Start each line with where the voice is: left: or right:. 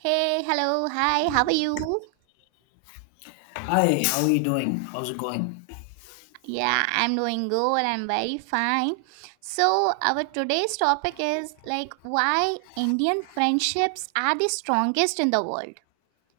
right: Hey, hello, hi, how are you?
left: Hi, how are you doing? How's it going?
right: Yeah, I'm doing good, I'm very fine. So, our today's topic is like why Indian friendships are the strongest in the world.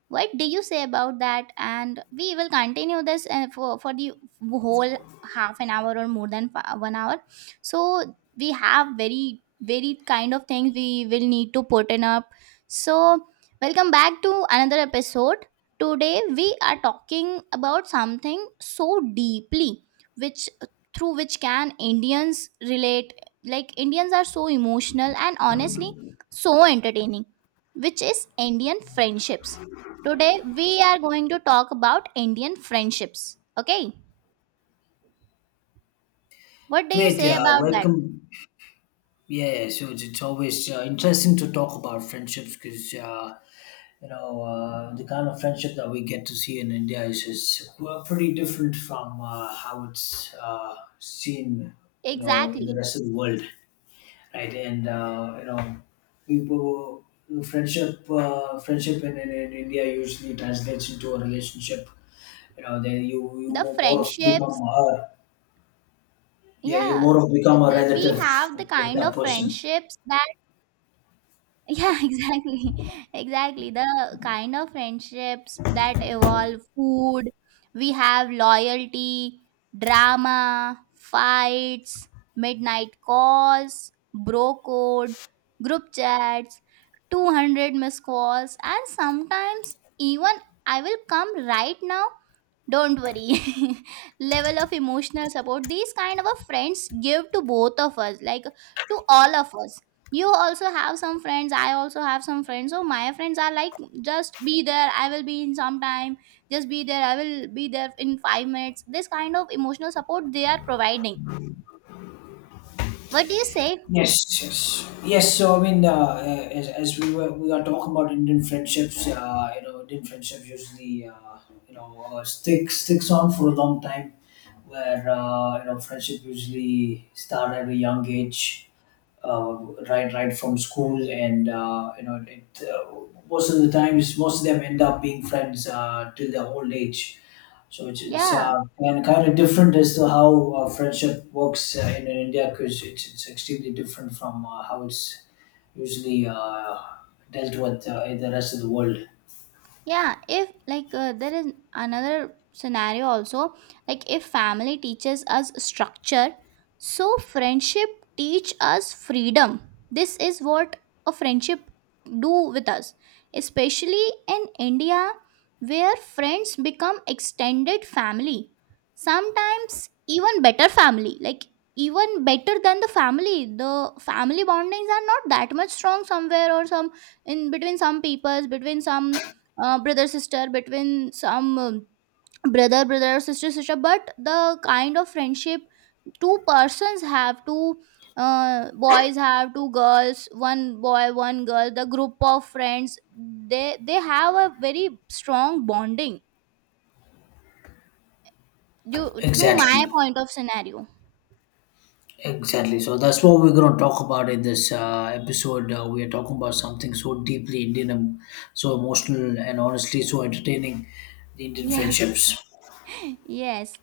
right: What do you say about that? And we will continue this for the whole half an hour or more than 1 hour. So we have very, very kind of things we will need to put in up. So welcome back to another episode. Today we are talking about something so deeply, which through which can Indians relate. Like Indians are so emotional and honestly so entertaining, which is Indian friendships. Today we are going to talk about Indian friendships. Okay? What do you
left: Great.
right: say
left: Uh,
right: about that?
left: welcome. Yeah, yeah, so it's always interesting to talk about friendships because the kind of friendship that we get to see in India is well, pretty different from how it's seen, in the
right: Exactly.
left: rest of the world, right? And you know, people friendship friendship in India usually translates into a relationship, then you
right: The
left: more of become
right: friendships.
left: a. Yeah, you
right: Yeah.
left: more of become a
right: The, we
left: relative
right: have the
left: of
right: kind
left: that
right: of
left: person.
right: friendships that, yeah, exactly. Exactly. The kind of friendships that evolve food. We have loyalty, drama, fights, midnight calls, bro code, group chats, 200 missed calls, and sometimes even I will come right now, don't worry. Level of emotional support these kind of a friends give to both of us, like to all of us. You also have some friends, I also have some friends. So my friends are like, just be there, I will be in some time, just be there, I will be there in 5 minutes. This kind of emotional support they are providing. What do you say?
left: Yes, yes, yes. So I mean, as we are talking about Indian friendships usually stick sticks on for a long time. Where friendship usually start at a young age, uh, right from school, and it, most of the times most of them end up being friends till their old age. So it's
right: Yeah.
left: kind of different as to how friendship works in India because it's extremely different from how it's usually dealt with in the rest of the world.
right: Yeah, if like there is another scenario also. Like if family teaches us structure, so friendship teach us freedom. This is what a friendship do with us, especially in India, where friends become extended family, sometimes even better family, like even better than the family. The family bondings are not that much strong somewhere, or some in between some peoples, between some brother sister, between some brother brother or sister sister. But the kind of friendship two persons have, two boys have, two girls, one boy one girl, the group of friends, they have a very strong bonding due to my
left: Exactly.
right: point of scenario.
left: Exactly. So that's what we're going to talk about in this episode. We are talking about something so deeply Indian, so emotional, and honestly so entertaining, the Indian
right: Yeah,
left: friendships.
right: yes.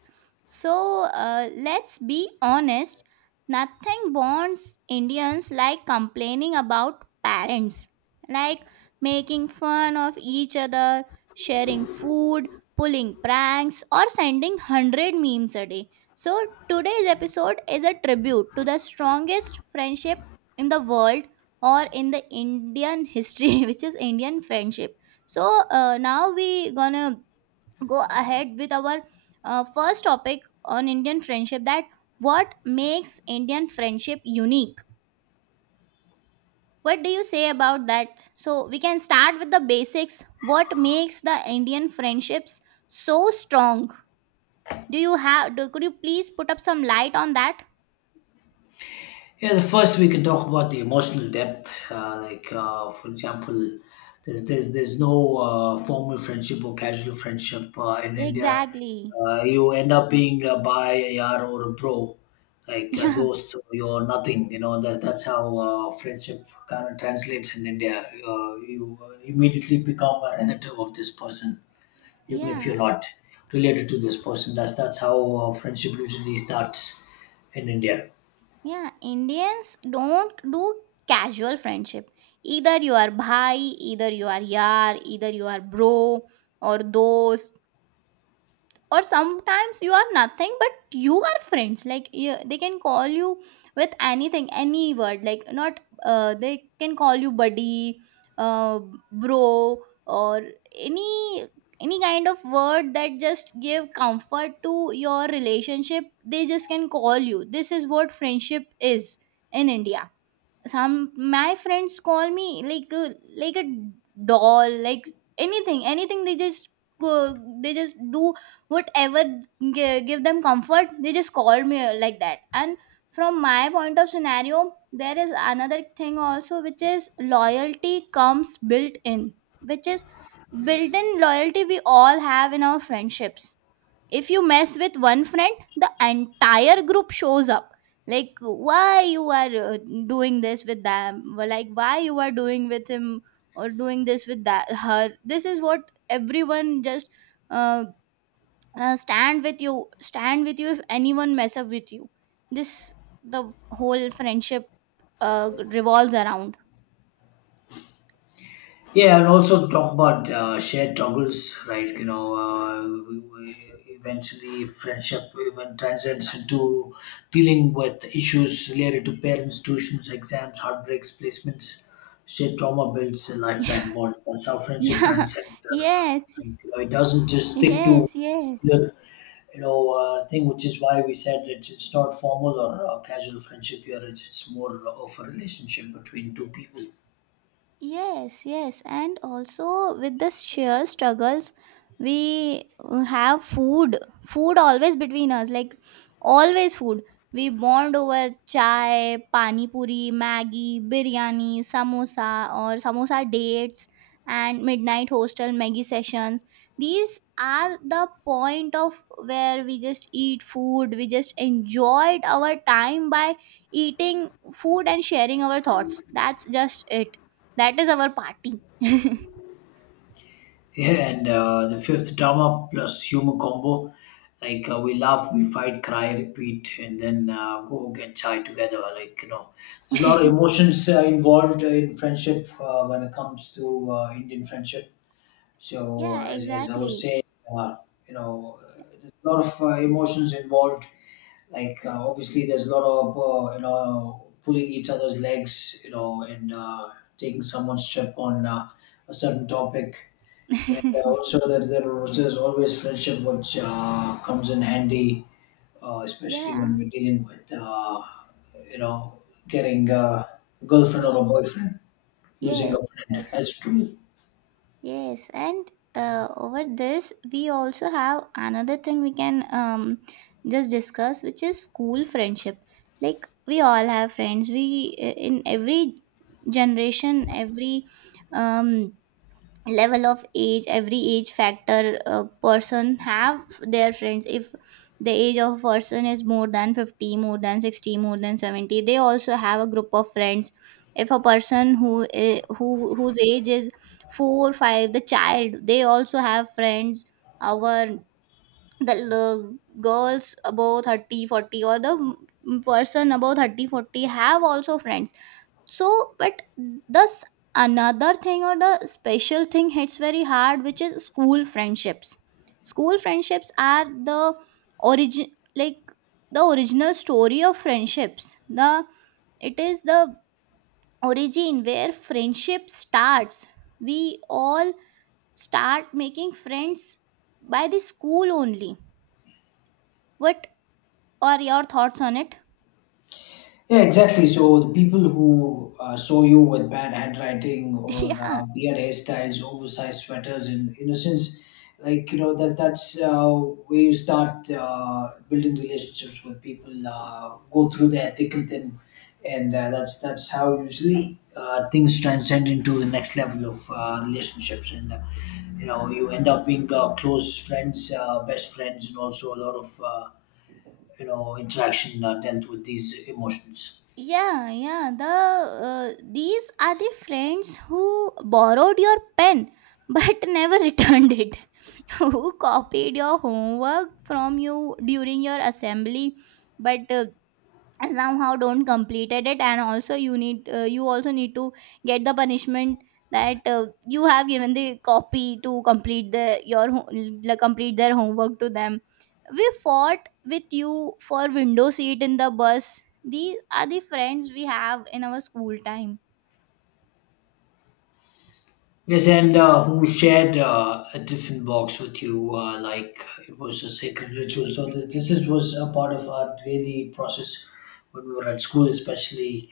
right: So let's be honest. Nothing bonds Indians like complaining about parents, like making fun of each other, sharing food, pulling pranks, or sending 100 memes a day. So today's episode is a tribute to the strongest friendship in the world, or in the Indian history, which is Indian friendship. So now we gonna go ahead with our first topic on Indian friendship, that what makes Indian friendship unique. What do you say about that? So we can start with the basics. What makes the Indian friendships so strong? Do you have do, could you please put up some light on that?
left: Yeah, the first we can talk about the emotional depth. Like for example, there's no formal friendship or casual friendship in India.
right: Exactly.
left: You end up being a by a yar or a bro, like a
right: Yeah.
left: dost. You're nothing. You know that's how friendship kind of translates in India. You immediately become a relative of this person, even if you're
right: Yeah.
left: not related to this person. That's how friendship usually starts in India.
right: Yeah, Indians don't do casual friendship. Either you are bhai, either you are yaar, either you are bro, or dost, or sometimes you are nothing but you are friends. Like you, they can call you with anything, any word, like not they can call you buddy, uh, bro, or any any kind of word that just give comfort to your relationship. They just can call you. This is what friendship is in India. Some my friends call me like a doll, like anything. They just go, they just do whatever give them comfort. They just call me like that. And from my point of scenario, there is another thing also, which is loyalty comes built in, which is built in loyalty we all have in our friendships. If you mess with one friend, the entire group shows up, like why you are doing this with them, or like why you are doing with him, or doing this with that, her. This is what everyone just uh, stand with you, if anyone mess up with you. This, the whole friendship revolves around.
left: Yeah, and also talk about shared troubles, right? We eventually friendship even transcends into dealing with issues related to parents, tuitions, exams, heartbreaks, placements. Shared trauma builds a lifetime bond. That's how friendship
right: Yeah.
left: transcends.
right: Yes,
left: And, it doesn't just stick to
right: yes, yes.
left: thing, which is why we said it's not formal or casual friendship here. It's more of a relationship between two people.
right: Yes, yes, and also with the sheer struggles, we have food, food always between us, like always food. We bond over chai, pani puri, Maggi, biryani, samosa, or samosa dates, and midnight hostel Maggi sessions. These are the point of where we just eat food, we just enjoyed our time by eating food and sharing our thoughts. That's just it, that is our party.
left: Yeah, and the fifth drama plus humor combo. Like we laugh, we fight, cry, repeat, and then go get chai together. Like there's a lot of emotions involved in friendship when it comes to Indian friendship. So
right: Yeah,
left: as I was
right: exactly.
left: saying, uh, you know, uh, there's a lot of emotions involved. Like obviously, there's a lot of pulling each other's legs, and taking someone's trip on a certain topic, and also that there's always friendship which comes in handy, especially when
right: Yeah.
left: we're dealing with you know getting a girlfriend or a
right: Yes,
left: boyfriend, using
right: yes,
left: a friend
right: yes.
left: as tool.
right: Yes. And over this, we also have another thing we can just discuss, which is school friendship. Like we all have friends. We In every generation, every um, level of age, every age factor, a person have their friends. If the age of a person is more than 50, more than 60, more than 70, they also have a group of friends. If a person i- who whose age is 4 5, the child, they also have friends. our the l- Girls above 30, 40, or the person above 30, 40 have also friends. So but thus, another thing, or the special thing hits very hard, which is school friendships. School friendships are the origin, like the original story of friendships. The It is the origin where friendship starts. We all start making friends by the school only. What are your thoughts on it?
left: Yeah, exactly. So the people who saw you with bad handwriting or
right: Yeah.
left: weird hairstyles, oversized sweaters, and innocence, like that's where you start building relationships with people. Go through their thick and thin, and that's how usually things transcend into the next level of relationships, and you end up being close friends, best friends, and also a lot of interaction dealt with these emotions.
right: Yeah, yeah. The these are the friends who borrowed your pen but never returned it, who copied your homework from you during your assembly, but and somehow don't completed it. And also you need you also need to get the punishment that you have given the copy to complete the your ho- l- complete their homework to them. We fought with you for window seat in the bus. These are the friends we have in our school time.
left: Yes, and who shared a different box with you? Like it was a sacred ritual. So this is, was a part of our daily process when we were at school, especially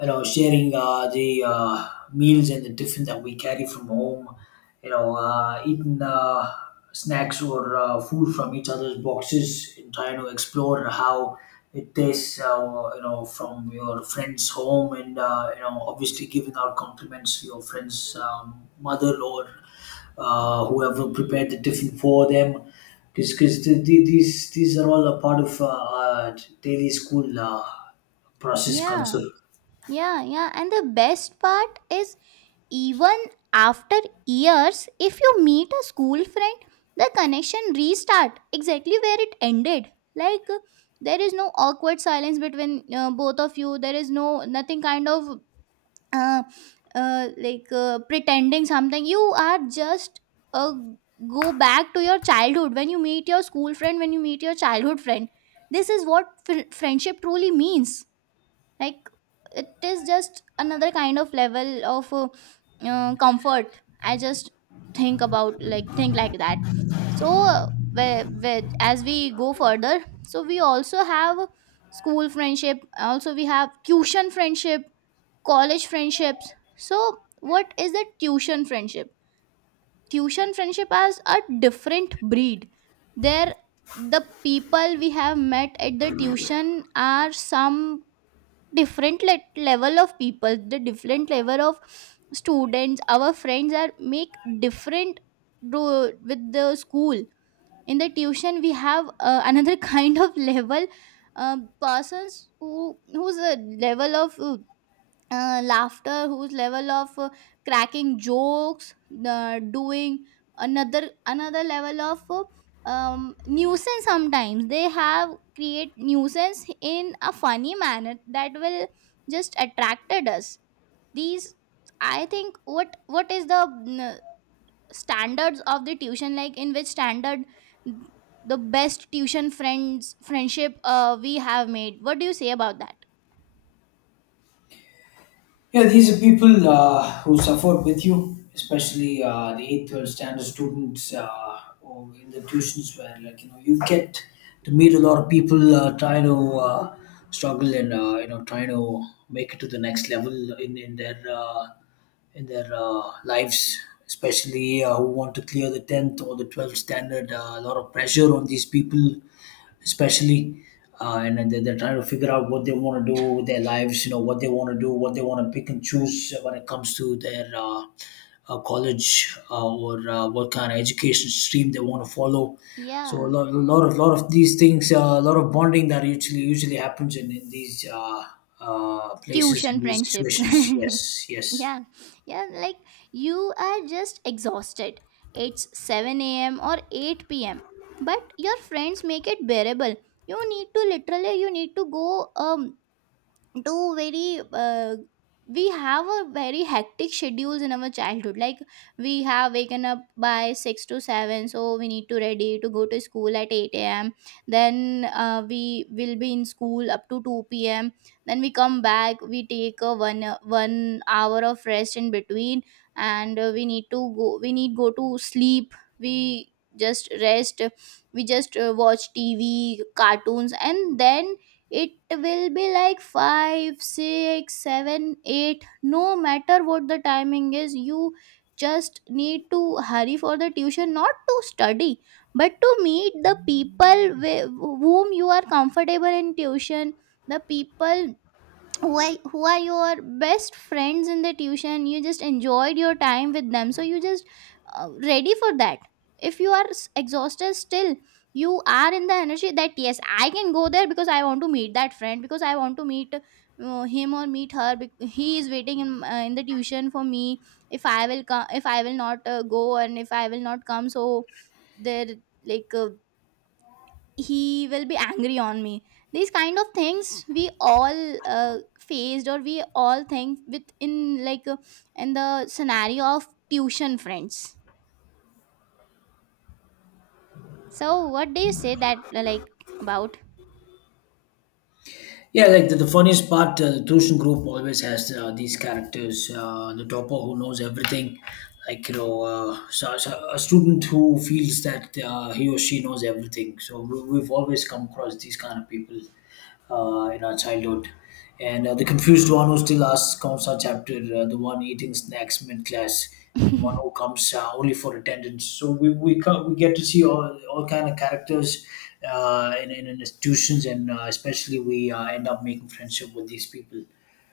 left: sharing the meals and the tiffin that we carry from home, eating snacks or food from each other's boxes, and trying to explore how it tastes, from your friend's home, and obviously giving out compliments to your friend's mother or whoever prepared the tiffin for them, because these are all a part of our daily school process
right: Yeah.
left: culture.
right: Yeah, yeah, and the best part is, even after years, if you meet a school friend, the connection restart exactly where it ended. Like there is no awkward silence between both of you. There is no nothing kind of uh, pretending something. You are just uh, go back to your childhood when you meet your school friend, when you meet your childhood friend. This is what friendship truly means. Like it is just another kind of level of comfort. I just think about like, think like that. So where, as we go further, so we also have school friendship, also we have tuition friendship, college friendships. So what is a tuition friendship? Tuition friendship as a different breed. There, the people we have met at the tuition are some different let level of people. The different level of students, our friends are make different do with the school. In the tuition we have another kind of level, persons who whose level of laughter, whose level of cracking jokes, doing another level of nuisance. Sometimes they have create nuisance in a funny manner that will just attracted us. These, I think what is the mm, standards of the tuition, like in which standard the best tuition friends friendship we have made? What do you say about that?
left: Yeah, these are people who suffer with you, especially the eighth, twelfth standard students, or in the tuitions where, like you get to meet a lot of people trying to struggle, and trying to make it to the next level in their lives, especially who want to clear the 10th or the 12th standard. A lot of pressure on these people especially, and then they're trying to figure out what they want to do with their lives, what they want to do, what they want to pick and choose when it comes to their college, or what kind of education stream they want to follow. So a
right: Yeah,
left: lot, a lot of lot of these things, a lot of bonding that usually happens in these places, in
right: tuition
left: these
right: friendships.
left: situations. Yes, yes.
right: Yeah. Yeah, like you are just exhausted. It's 7 a.m. or 8 p.m., but your friends make it bearable. You need to literally, you need to go um to very we have a very hectic schedules in our childhood. Like we have waken up by 6 to 7, so we need to ready to go to school at 8 a.m. Then we will be in school up to 2 p.m. Then we come back, we take a one hour of rest in between. And we need to go, we need go to sleep. We just rest, we just watch TV cartoons, and then it will be like 5, 6, 7, 8. No matter what the timing is, you just need to hurry for the tuition, not to study but to meet the people whom you are comfortable in tuition. The people who are your best friends in the tuition, you just enjoyed your time with them, so you just ready for that. If you are exhausted still, you are in the energy that yes, I can go there because I want to meet that friend, because I want to meet him or meet her. He is waiting in the tuition for me. If I will come, if I will not go, and if I will not come, so there, like uh, he will be angry on me. These kind of things we all faced, or we all think within, in the scenario of tuition friends. So what do you say that like about?
left: Yeah, like the funniest part, the Tushin group always has these characters. The topper who knows everything, like so a student who feels that he or she knows everything. So we've always come across these kind of people in our childhood. And the confused one who still asks counts our chapter, the one eating snacks mid class, and one who comes only for attendance. So we get to see all kind of characters in institutions, and especially we end up making friendship with these people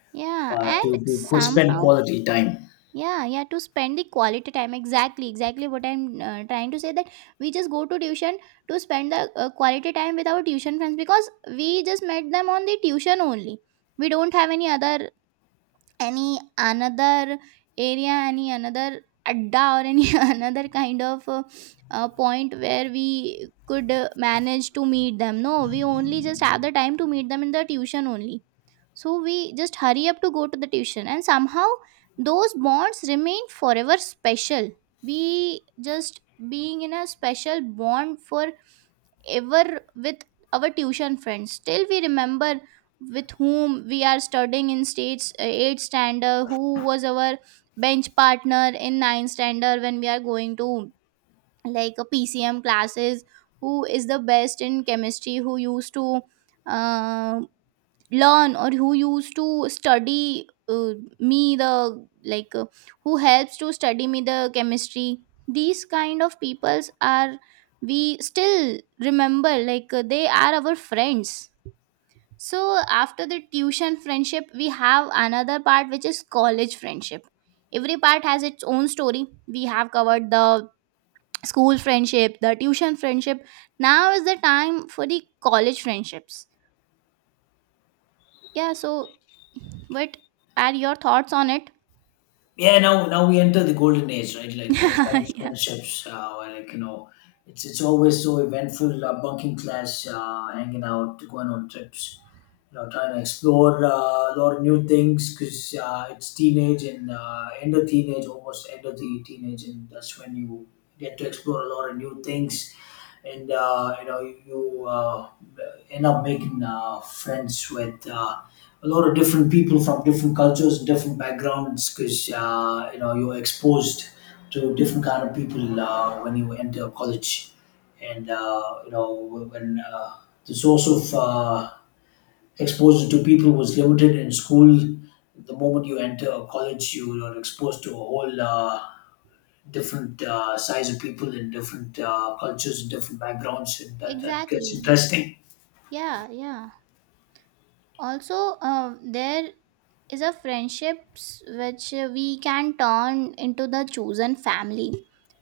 right: Yeah,
left: uh,
right: and
left: to to qu- spend
right: somehow
left: quality time.
right: yeah, yeah, to spend the quality time. Exactly, exactly what I'm trying to say, that we just go to tuition to spend the quality time with our tuition friends, because we just met them on the tuition only. We don't have any other, any another area, any another adda, or any another kind of point where we could manage to meet them. No, we only just have the time to meet them in the tuition only. So we just hurry up to go to the tuition, and somehow those bonds remain forever special. We just being in a special bond for ever with our tuition friends, till we remember with whom we are studying in states, 8 standard, who was our bench partner in 9 standard, when we are going to like a PCM classes, who is the best in chemistry, who used to uh, learn, or who used to study me the, like uh, who helps to study me the chemistry. These kind of peoples are, we still remember, they are our friends. So after the tuition friendship, we have another part, which is college friendship. Every part has its own story. We have covered the school friendship, the tuition friendship. Now is the time for the college friendships. Yeah, so what are your thoughts on it?
left: Yeah, now we enter the golden age, right? Like college
right: Yeah.
left: friendships, where, like it's always so eventful, bunking class, hanging out, going on trips, trying to explore a lot of new things because it's teenage and end of teenage, almost end of the teenage, and that's when you get to explore a lot of new things. And you end up making friends with a lot of different people from different cultures and different backgrounds, because you're exposed to different kind of people when you enter college. And when the source of exposure to people was limited in school. The moment you enter college, you are exposed to a whole different size of people and different cultures and different backgrounds, and that gets
right: Exactly.
left: interesting.
right: Yeah, yeah. Also, there is a friendships which we can turn into the chosen family.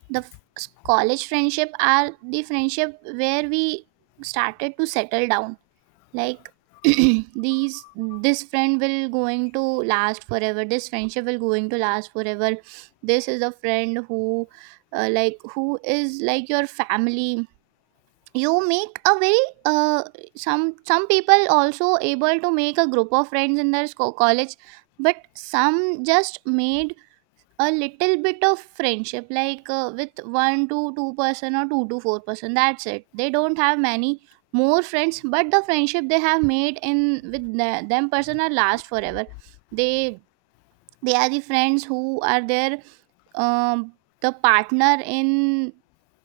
right: The college friendship are the friendship where we started to settle down, like these this friend will going to last forever, this friendship will going to last forever. This is a friend who who is like your family. You make a very some people also able to make a group of friends in their college, but some just made a little bit of friendship, with one to two person or two to four person, that's it. They don't have many more friends, but the friendship they have made in with them person are last forever. they they are the friends who are there, um, the partner in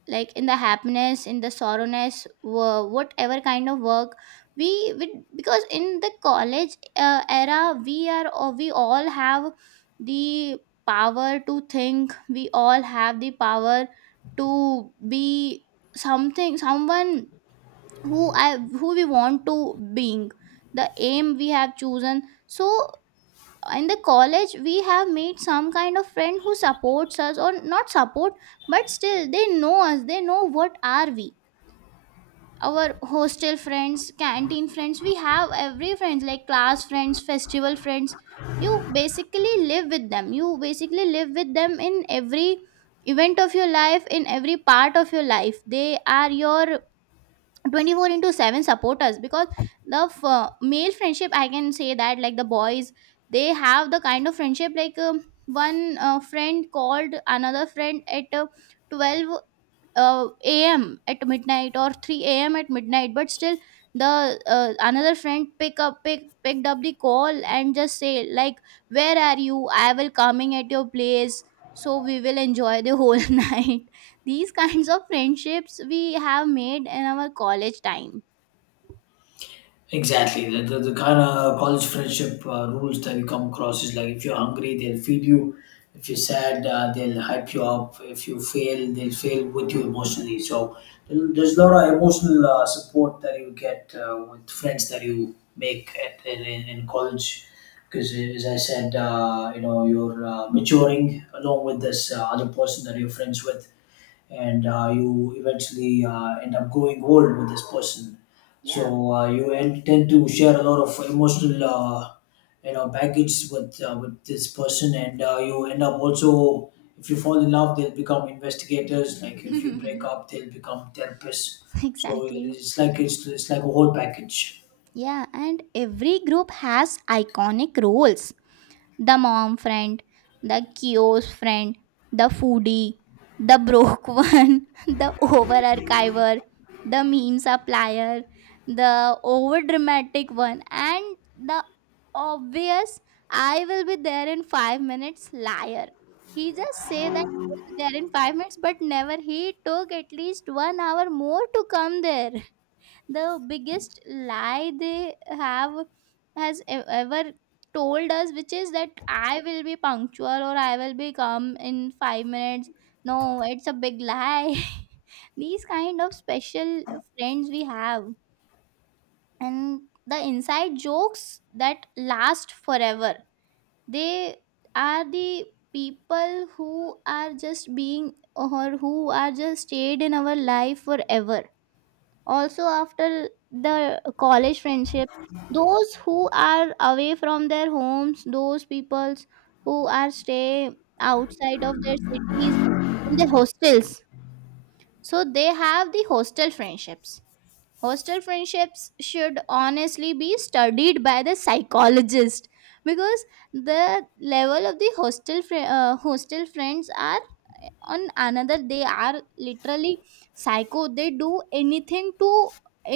right: like in the happiness, in the sorrowness, whatever kind of work we, because in the college era, we are, or we all have the power to think, we all have the power to be something, someone who we want to being, the aim we have chosen. So in the college, we have made some kind of friend who supports us or not support, but still they know us, they know what are we. Our hostel friends, canteen friends, we have every friends, like class friends, festival friends. You basically live with them, you basically live with them in every event of your life, in every part of your life. They are your 24 into 7 support us, because the male friendship, I can say that, like the boys, they have the kind of friendship like one friend called another friend at 12 a.m. at midnight, or 3 a.m. at midnight. But still, the another friend picked up the call and just say like, "Where are you? I will coming at your place." So we will enjoy the whole night. These kinds of friendships we have made in our college time.
left: Exactly. The kind of college friendship rules that we come across is like, if you're hungry, they'll feed you. If you're sad, they'll hype you up. If you fail, they'll fail with you emotionally. So there's a lot of emotional support that you get with friends that you make at, in college. Because as I said, you're maturing along with this other person that you're friends with, and you eventually end up growing old with this person.
right: Yeah.
left: So you tend to share a lot of emotional, baggage with this person, and you end up also, if you fall in love, they'll become investigators. Like, if you break up, they'll become therapists. So
right: Exactly.
left: it's like a whole package.
right: Yeah, and every group has iconic roles: the mom friend, the kiosk friend, the foodie, the broke one, the over archiver, the meme supplier, the over dramatic one, and the obvious "I will be there in 5 minutes" liar. He just say that I will be there in 5 minutes, but never, he took at least 1 hour more to come there. The biggest lie they have has ever told us, which is that I will be punctual or I will be come in 5 minutes. No, it's a big lie. These kind of special friends we have, and the inside jokes that last forever. They are the people who are just being, or who are just stayed in our life forever. Also, after the college friendship, those who are away from their homes, those peoples who are stay outside of their cities in the hostels, so they have the hostel friendships. Hostel friendships should honestly be studied by the psychologist, because the level of the hostel friends are on another, they are literally psycho. They do anything to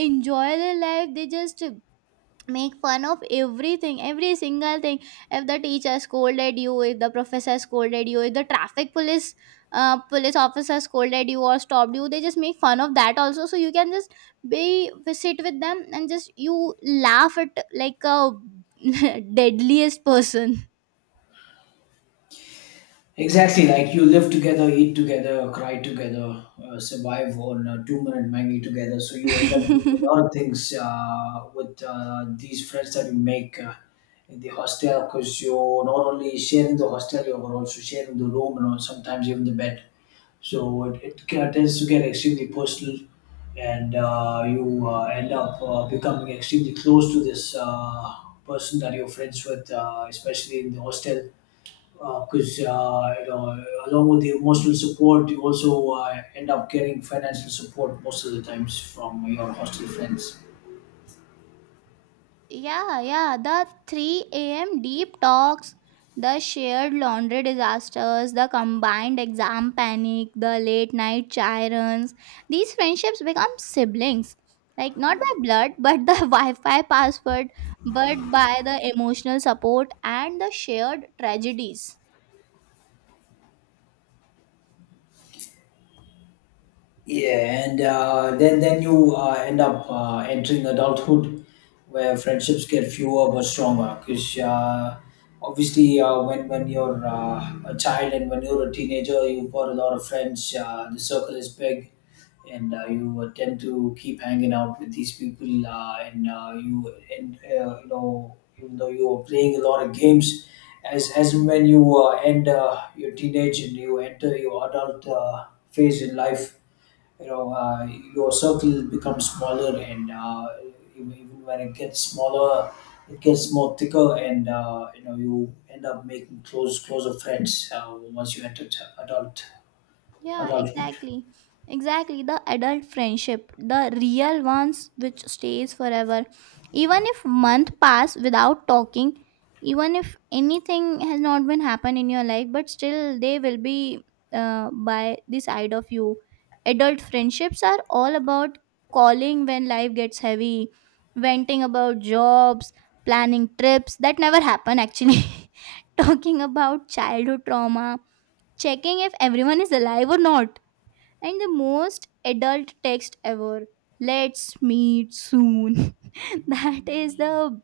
right: enjoy their life. They just make fun of everything, every single thing. If the teacher scolded you, if the professor scolded you, if the traffic police police officer scolded you or stopped you, they just make fun of that also. So you can just be sit with them and just you laugh at like a deadliest person.
left: Exactly, like you live together, eat together, cry together, survive on 2-minute Maggie together. So you end up doing a lot of things with these friends that you make in the hostel, because you're not only sharing the hostel, you're also sharing the room and all, sometimes even the bed. So it tends to get extremely personal, and you end up becoming extremely close to this person that you're friends with, especially in the hostel, because 'cause, you know along with the emotional support, you also end up getting financial support most of the times from your hostel friends.
right: Yeah, yeah, the 3 a.m. deep talks, the shared laundry disasters, the combined exam panic, the late night chai runs. These friendships become siblings. Like, not by blood, but the Wi Fi password, but by the emotional support and the shared tragedies.
left: Yeah, and then you end up entering adulthood, where friendships get fewer but stronger, because obviously when you're a child, and when you're a teenager, you've got a lot of friends, the circle is big. And you tend to keep hanging out with these people, and even though you are playing a lot of games, as and when you end your teenage and you enter your adult phase in life, you know uh, your circle becomes smaller. And even when it gets smaller, it gets more thicker. And you end up making closer friends once you enter
right: Yeah,
left: adulthood.
right: exactly. Exactly. The adult friendship, the real ones which stays forever. Even if month pass without talking, even if anything has not been happened in your life, but still they will be by the side of you. Adult friendships are all about calling when life gets heavy, venting about jobs, planning trips that never happen actually, talking about childhood trauma, checking if everyone is alive or not. And the most adult text ever: "Let's meet soon." That is the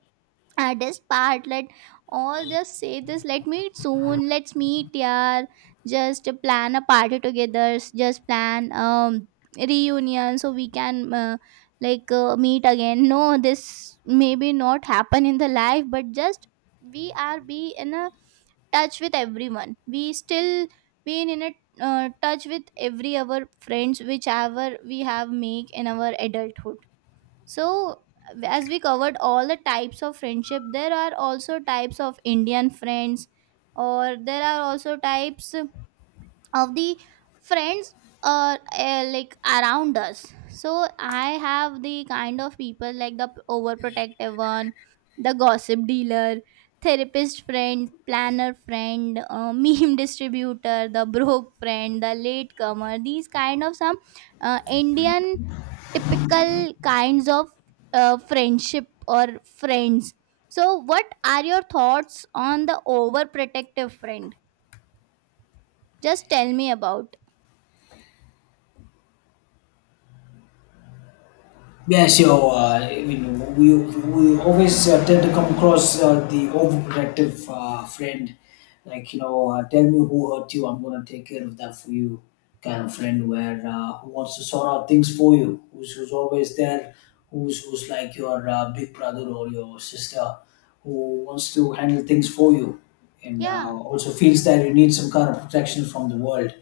right: hardest part. Let all just say this: "Let meet soon. Let's meet," yeah. Just plan a party together. Just plan reunion, so we can meet again. No, this maybe not happen in the life, but just we are be in a touch with everyone. We still been in a touch with every our friends whichever we have make in our adulthood. So as we covered all the types of friendship, there are also types of Indian friends, or there are also types of the friends uh, like around us. So I have the kind of people like the overprotective one, the gossip dealer, therapist friend, planner friend, meme distributor, the broke friend, the latecomer. These kind of some Indian typical kinds of friendship or friends. So what are your thoughts on the overprotective friend? Just tell me about.
left: Yeah, so I mean, we always tend to come across the overprotective friend, like tell me who hurt you, I'm gonna take care of that for you, kind of friend where who wants to sort out things for you, who's always there, who's like your big brother or your sister, who wants to handle things for you, and
right: Yeah.
left: also feels that you need some kind of protection from the world.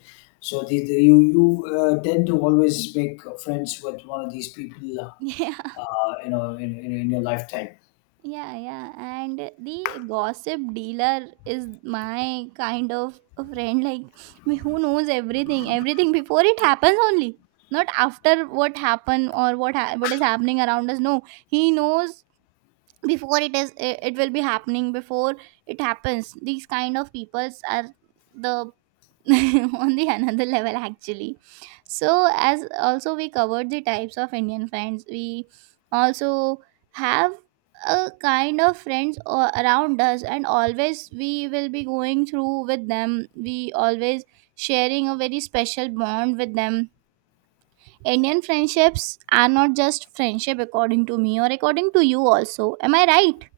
left: So the, you tend to always make friends with one of these people
right: Yeah,
left: in your lifetime.
right: yeah, yeah. And the gossip dealer is my kind of a friend, like me, who knows everything, everything before it happens only, not after what happened or what is happening around us. No, he knows before it will be happening before it happens. These kind of peoples are the on the another level actually. So as also we covered the types of Indian friends, we also have a kind of friends around us, and always we will be going through with them. We always sharing a very special bond with them. Indian friendships are not just friendship, according to me, or according to you also. Am I right?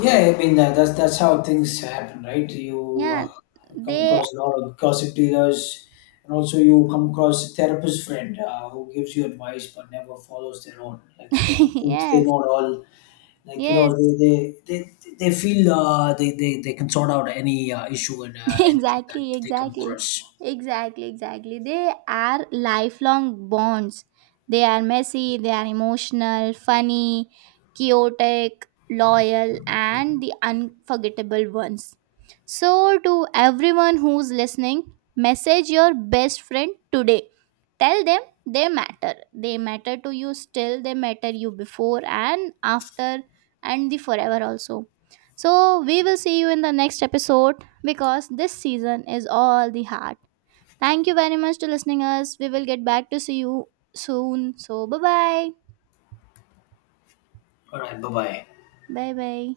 left: Yeah, I mean that's how things happen, right? You
right: Yeah,
left: come
right: they.
left: across a lot of gossip dealers, and also you come across a therapist friend who gives you advice but never follows their own. Like who thinks they
right: Yes.
left: know it all. Like
right: Yes.
left: they, they feel they can sort out any issue and anything that
right: Exactly,
left: they come
right: exactly,
left: across.
right: exactly, exactly. They are lifelong bonds, they are messy, they are emotional, funny, chaotic, loyal, and the unforgettable ones. So, to everyone who's listening, message your best friend today. Tell them they matter, they matter to you, still they matter you before and after, and the forever also. So we will see you in the next episode, because this season is all the heart. Thank you very much to listening us. We will get back to see you soon. So bye bye.
left: All right, bye bye.
right: Bye bye.